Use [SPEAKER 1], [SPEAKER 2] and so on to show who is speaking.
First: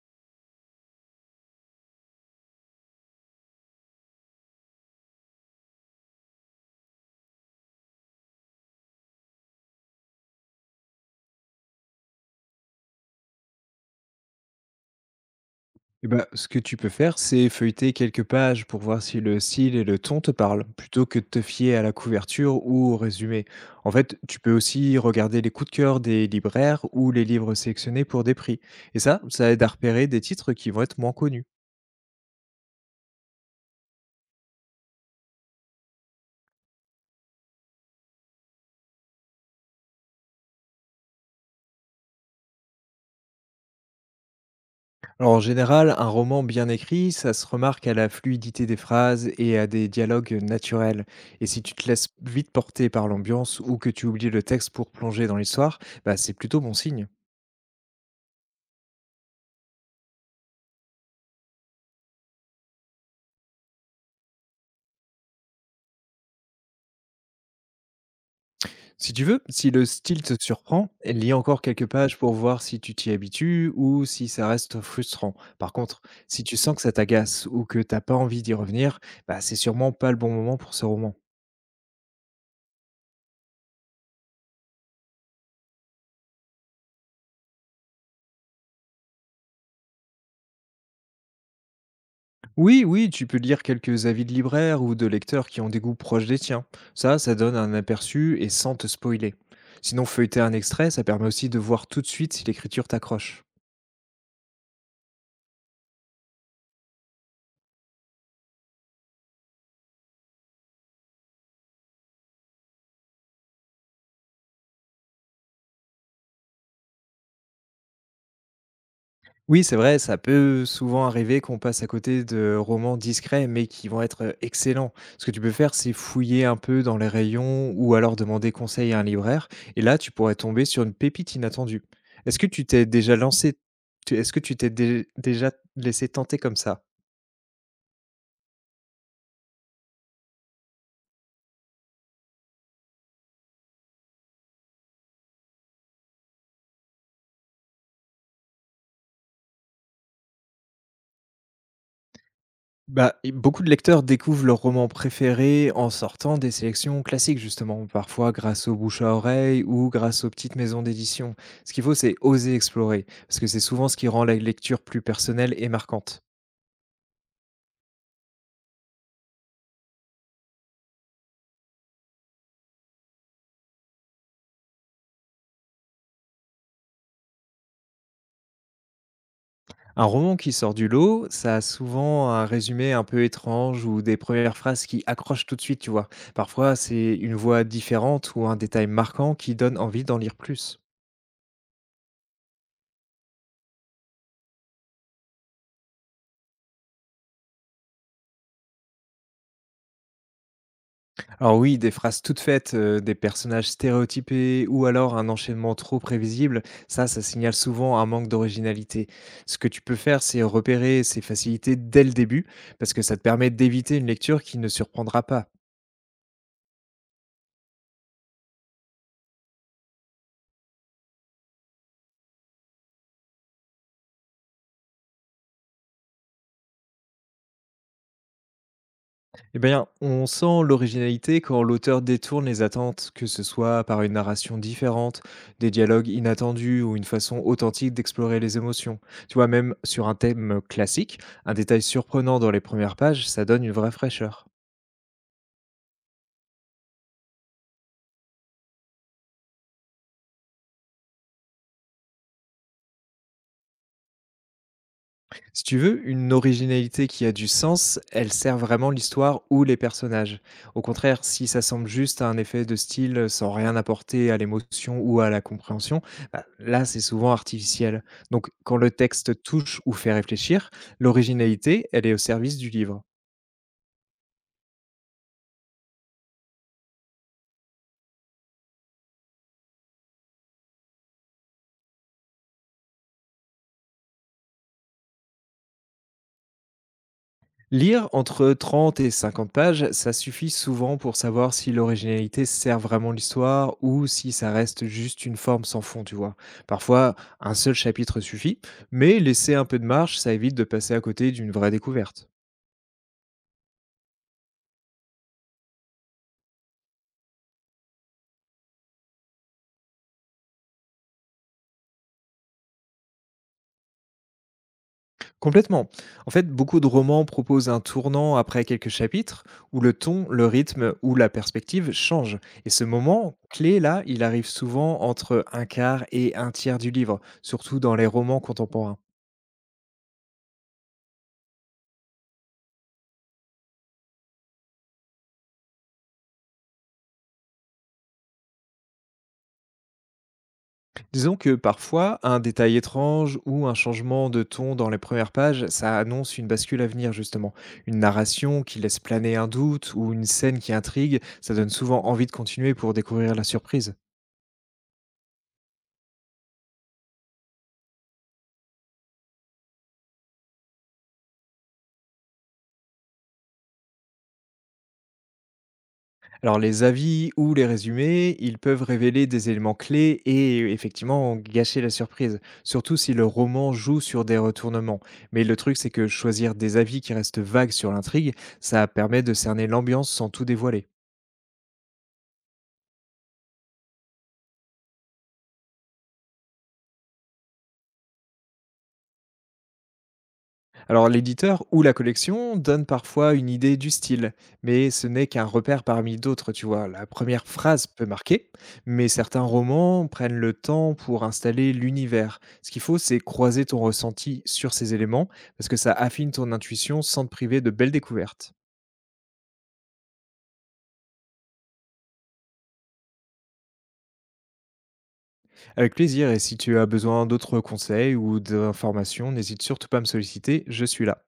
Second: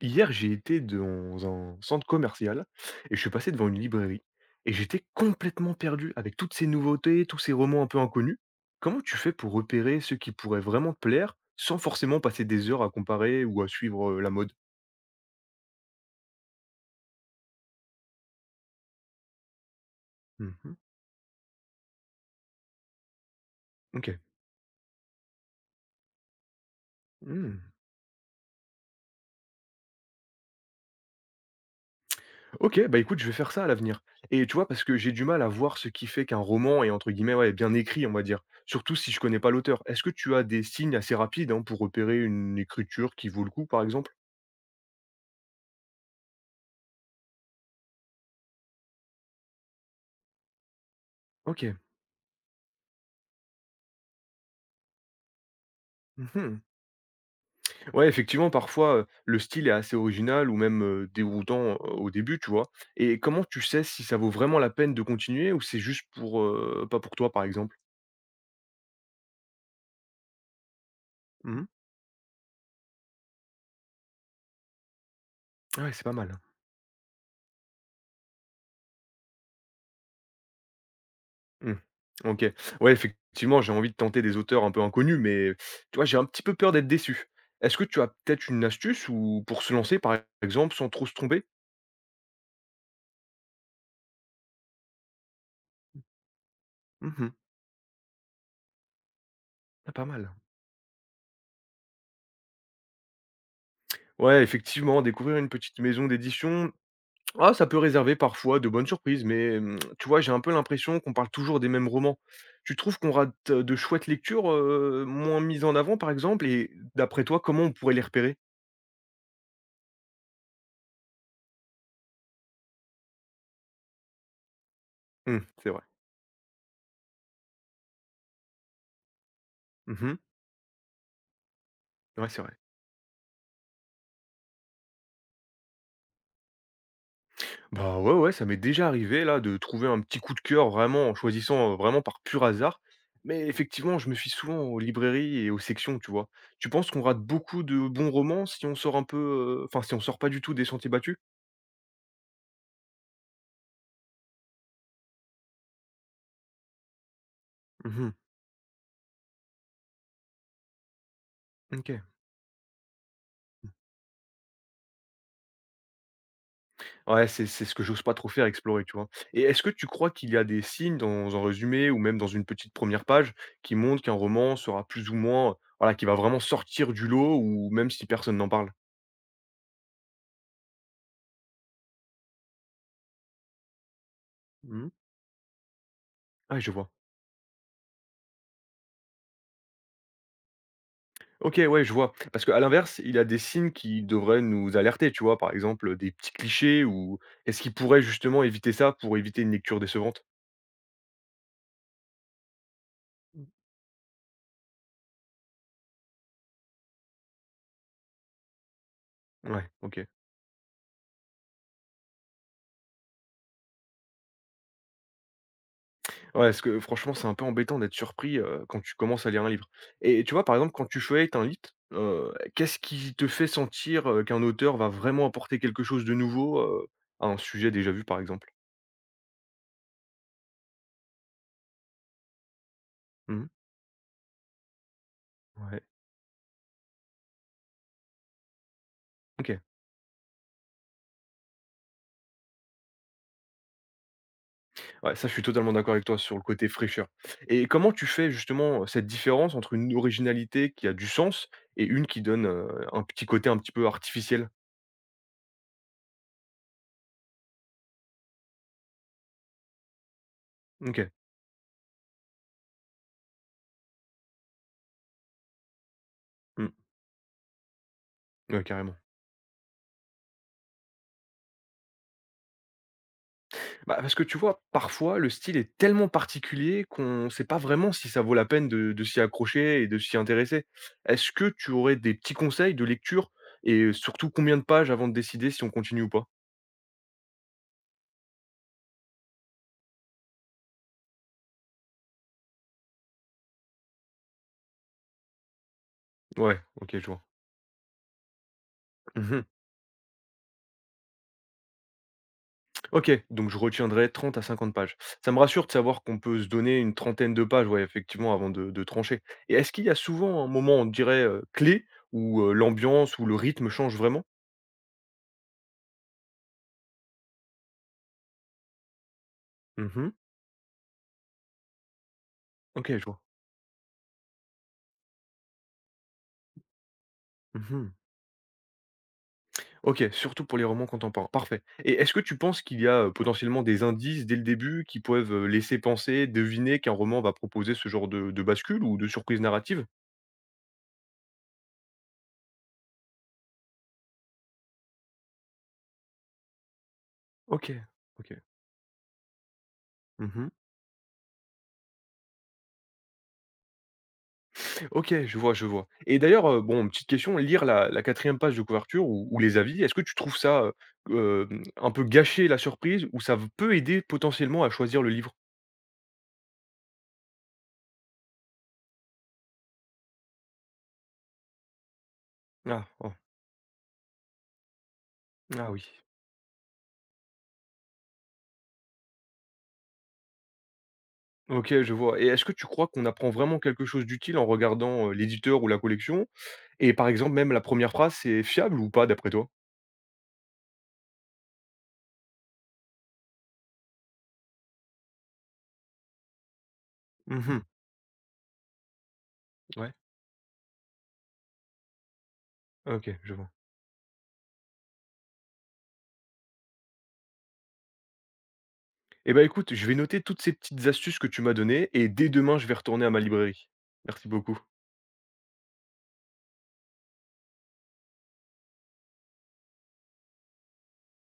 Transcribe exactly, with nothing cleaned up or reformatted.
[SPEAKER 1] Hier, j'ai été dans un centre commercial et je suis passé devant une librairie et j'étais complètement perdu avec toutes ces nouveautés, tous ces romans un peu inconnus. Comment tu fais pour repérer ceux qui pourraient vraiment te plaire sans forcément passer des heures à comparer ou à suivre euh, la mode?
[SPEAKER 2] Eh ben, ce que tu peux faire, c'est feuilleter quelques pages pour voir si le style et le ton te parlent,
[SPEAKER 1] Mhm.
[SPEAKER 2] plutôt que de te fier à la couverture ou au résumé. En
[SPEAKER 1] Ok.
[SPEAKER 2] fait, tu peux aussi regarder les coups de cœur des libraires ou les livres
[SPEAKER 1] Hmm.
[SPEAKER 2] sélectionnés pour des prix. Et ça, ça aide à repérer des titres qui vont être moins connus.
[SPEAKER 1] Ok, bah écoute, je vais faire ça à l'avenir. Et tu vois, parce que j'ai du mal à voir ce qui fait qu'un roman est entre guillemets ouais, bien écrit, on va dire. Surtout si je connais pas l'auteur. Est-ce que tu as des signes assez rapides hein, pour repérer une écriture qui vaut le coup, par exemple?
[SPEAKER 2] Alors, en général, un roman bien écrit, ça se remarque à la fluidité des phrases et à des dialogues naturels. Et si
[SPEAKER 1] Ok.
[SPEAKER 2] tu te laisses vite porter par l'ambiance ou que tu oublies le texte pour plonger dans l'histoire, bah, c'est plutôt
[SPEAKER 1] Mhm.
[SPEAKER 2] bon signe.
[SPEAKER 1] Ouais, effectivement, parfois, heu, le style est assez original ou même, heu, déroutant, heu, au début, tu vois? Et comment tu sais si ça vaut vraiment la peine de continuer ou c'est juste pour, heu, pas pour toi, par exemple?
[SPEAKER 2] Si tu veux, si le style te surprend, lis encore
[SPEAKER 1] Mmh.
[SPEAKER 2] quelques pages pour voir si tu t'y habitues ou si ça reste frustrant. Par
[SPEAKER 1] Ah ouais,
[SPEAKER 2] contre,
[SPEAKER 1] c'est pas mal.
[SPEAKER 2] si tu sens que ça t'agace ou que t'as pas envie d'y revenir, bah, c'est sûrement pas le bon moment pour ce roman.
[SPEAKER 1] Mmh. OK. Ouais, effectivement, j'ai envie de tenter des auteurs un peu inconnus, mais tu vois, j'ai un petit peu peur d'être déçu. Est-ce que tu as peut-être une astuce ou pour se lancer, par exemple, sans trop se tromper?
[SPEAKER 2] Oui, oui, tu peux lire quelques avis de libraires ou de lecteurs qui ont des goûts proches des tiens. Ça,
[SPEAKER 1] Mmh.
[SPEAKER 2] ça donne un aperçu et sans te spoiler.
[SPEAKER 1] Ah,
[SPEAKER 2] Sinon,
[SPEAKER 1] pas mal.
[SPEAKER 2] feuilleter un extrait, ça permet aussi de voir tout de suite si l'écriture t'accroche.
[SPEAKER 1] Ouais, effectivement, découvrir une petite maison d'édition. Ah, ça peut réserver parfois de bonnes surprises, mais mmh, tu vois, j'ai un peu l'impression qu'on parle toujours des mêmes romans. Tu trouves qu'on rate euh, de chouettes lectures, heu, moins mises en avant, par exemple? Et d'après toi, comment on pourrait les repérer?
[SPEAKER 2] Oui, c'est vrai, ça peut souvent arriver qu'on passe à côté de romans discrets, mais qui vont être, excellents. Ce que tu
[SPEAKER 1] Mmh,
[SPEAKER 2] peux
[SPEAKER 1] c'est
[SPEAKER 2] faire,
[SPEAKER 1] vrai.
[SPEAKER 2] c'est fouiller un peu dans les rayons ou alors demander conseil à un libraire et là, tu
[SPEAKER 1] Mmh.
[SPEAKER 2] pourrais tomber sur une pépite inattendue.
[SPEAKER 1] Ouais,
[SPEAKER 2] Est-ce
[SPEAKER 1] c'est
[SPEAKER 2] que
[SPEAKER 1] vrai.
[SPEAKER 2] tu t'es déjà lancé? Tu est-ce que tu t'es dé déjà laissé tenter comme ça?
[SPEAKER 1] Bah, ouais, ouais, ça m'est déjà arrivé là de trouver un petit coup de cœur vraiment en choisissant, heu, vraiment par pur hasard. Mais effectivement, je me fie souvent aux librairies et aux sections, tu vois? Tu penses qu'on rate beaucoup de bons romans si on sort un peu, heu, enfin si on sort pas du tout des sentiers battus?
[SPEAKER 2] Bah, et beaucoup de lecteurs découvrent leur roman préféré en sortant des sélections classiques, justement,
[SPEAKER 1] Mmh.
[SPEAKER 2] parfois grâce au bouche à oreille ou grâce aux petites maisons d'édition. Ce qu'il faut,
[SPEAKER 1] OK.
[SPEAKER 2] c'est oser explorer, parce que c'est souvent ce qui rend la lecture plus personnelle et marquante.
[SPEAKER 1] Ouais, c'est c'est ce que j'ose pas trop faire, explorer, tu vois? Et est-ce que tu crois qu'il y a des signes dans un résumé ou même dans une petite première page qui montrent qu'un roman sera plus ou moins voilà, qui va vraiment sortir du lot ou même si personne n'en parle?
[SPEAKER 2] Un roman qui sort du lot, ça a souvent un résumé un peu étrange ou des premières phrases
[SPEAKER 1] Mmh.
[SPEAKER 2] qui accrochent tout de suite, tu vois.
[SPEAKER 1] Ah, je
[SPEAKER 2] Parfois,
[SPEAKER 1] vois.
[SPEAKER 2] c'est une voix différente ou un détail marquant qui donne envie d'en lire plus.
[SPEAKER 1] OK, ouais, je vois. Parce qu'à l'inverse, il y a des signes qui devraient nous alerter, tu vois? Par exemple, des petits clichés ou est-ce qu'ils pourraient justement éviter ça pour éviter une lecture décevante?
[SPEAKER 2] Alors oui, des phrases toutes faites, heu, des personnages stéréotypés ou alors un enchaînement trop prévisible, ça, ça signale souvent un manque d'originalité. Ce
[SPEAKER 1] Ouais,
[SPEAKER 2] que tu peux
[SPEAKER 1] OK.
[SPEAKER 2] faire, c'est repérer ces facilités dès le début, parce que ça te permet d'éviter une lecture qui ne surprendra pas.
[SPEAKER 1] Ouais, parce que franchement, c'est un peu embêtant d'être surpris, heu, quand tu commences à lire un livre et tu vois, par exemple, quand tu feuillettes un litre, heu, qu'est-ce qui te fait sentir, heu, qu'un auteur va vraiment apporter quelque chose de nouveau, heu, à un sujet déjà vu, par exemple?
[SPEAKER 2] Eh bien, on sent l'originalité quand l'auteur détourne les attentes, que ce
[SPEAKER 1] Mmh.
[SPEAKER 2] soit par une narration différente, des
[SPEAKER 1] Ouais,
[SPEAKER 2] dialogues inattendus ou une façon authentique d'explorer les émotions. Tu vois,
[SPEAKER 1] OK.
[SPEAKER 2] même sur un thème classique, un détail surprenant dans les premières pages, ça donne une vraie fraîcheur.
[SPEAKER 1] Ouais, ça, je suis totalement d'accord avec toi sur le côté fraîcheur et comment tu fais justement, cette différence entre une originalité qui a du sens et une qui donne, heu, un petit côté un petit peu artificiel?
[SPEAKER 2] Si tu veux, une originalité qui a du sens, elle sert vraiment l'histoire ou les personnages. Au
[SPEAKER 1] OK.
[SPEAKER 2] contraire, si ça semble juste à un effet de style euh, sans rien apporter à l'émotion ou à la compréhension, bah,
[SPEAKER 1] Mmh.
[SPEAKER 2] là c'est souvent artificiel. Donc
[SPEAKER 1] Ouais,
[SPEAKER 2] quand le
[SPEAKER 1] carrément.
[SPEAKER 2] texte touche ou fait réfléchir, l'originalité, elle est au service du livre.
[SPEAKER 1] Bah, parce que tu vois, parfois, le style est tellement particulier qu'on ne sait pas vraiment si ça vaut la peine de, de s'y accrocher et de s'y intéresser. Est-ce que tu aurais des petits conseils de lecture et surtout combien de pages avant de décider si on continue ou pas?
[SPEAKER 2] Lire entre trente et cinquante pages, ça suffit souvent pour savoir si l'originalité sert vraiment l'histoire ou si ça reste juste une forme sans fond, tu vois.
[SPEAKER 1] Ouais, ok, je
[SPEAKER 2] Parfois,
[SPEAKER 1] vois.
[SPEAKER 2] un seul chapitre suffit, mais
[SPEAKER 1] Mhm.
[SPEAKER 2] laisser un peu de marge, ça évite de passer à côté d'une vraie découverte.
[SPEAKER 1] Ok, donc je retiendrai trente à cinquante pages. Ça me rassure de savoir qu'on peut se donner une trentaine de pages, ouais, effectivement, avant de, de trancher. Et est-ce qu'il y a souvent un moment, on dirait, euh, clé où euh, l'ambiance ou le rythme change vraiment?
[SPEAKER 2] Complètement. En fait, beaucoup de romans proposent un tournant après quelques chapitres où le
[SPEAKER 1] Mhm.
[SPEAKER 2] ton, le rythme ou la perspective changent. Et ce
[SPEAKER 1] Ok, je vois.
[SPEAKER 2] moment clé, là, il arrive souvent entre un quart et un tiers du livre, surtout dans
[SPEAKER 1] Mhm.
[SPEAKER 2] les romans contemporains.
[SPEAKER 1] OK, surtout pour les romans contemporains, parfait. Et est-ce que tu penses qu'il y a, heu, potentiellement des indices dès le début qui peuvent, heu, laisser penser, deviner qu'un roman va proposer ce genre de de bascule ou de surprise narrative?
[SPEAKER 2] Disons que parfois, un détail étrange ou un changement de ton dans les premières pages, ça annonce une bascule à venir justement.
[SPEAKER 1] OK,
[SPEAKER 2] Une
[SPEAKER 1] OK.
[SPEAKER 2] narration qui laisse planer un doute ou une
[SPEAKER 1] Mmh.
[SPEAKER 2] scène qui intrigue, ça donne souvent envie de continuer pour découvrir la surprise.
[SPEAKER 1] OK, je vois, je vois. Et d'ailleurs, heu, bon, petite question, lire la la quatrième page de couverture ou ou les avis, est-ce que tu trouves ça, heu, hem, un peu gâcher la surprise ou ça v peut aider potentiellement à choisir le livre?
[SPEAKER 2] Alors les avis ou les résumés, ils peuvent révéler des éléments clés et euh, effectivement gâcher la surprise,
[SPEAKER 1] Ah,
[SPEAKER 2] surtout si
[SPEAKER 1] oh,
[SPEAKER 2] le roman joue sur des retournements. Mais le
[SPEAKER 1] ah
[SPEAKER 2] truc
[SPEAKER 1] oui.
[SPEAKER 2] c'est que choisir des avis qui restent vagues sur l'intrigue, ça permet de cerner l'ambiance sans tout dévoiler.
[SPEAKER 1] OK, je vois. Et est-ce que tu crois qu'on apprend vraiment quelque chose d'utile en regardant, heu, l'éditeur ou la collection? Et par exemple, même la première phrase, c'est fiable ou pas d'après toi?
[SPEAKER 2] Alors l'éditeur ou la collection donne parfois une idée du style, mais ce n'est qu'un repère parmi d'autres, tu vois. La première
[SPEAKER 1] Mmh.
[SPEAKER 2] phrase peut marquer, mais certains
[SPEAKER 1] Ouais,
[SPEAKER 2] romans prennent le temps pour installer l'univers. Ce qu'il faut,
[SPEAKER 1] OK,
[SPEAKER 2] c'est
[SPEAKER 1] je vois.
[SPEAKER 2] croiser ton ressenti sur ces éléments, parce que ça affine ton intuition sans te priver de belles découvertes.
[SPEAKER 1] Eh ben écoute, je vais noter toutes ces petites astuces que tu m'as données et dès demain, je vais retourner à ma librairie. Merci beaucoup.
[SPEAKER 2] Avec plaisir, et si tu as besoin d'autres conseils ou d'informations, n'hésite surtout pas à me solliciter, je suis là.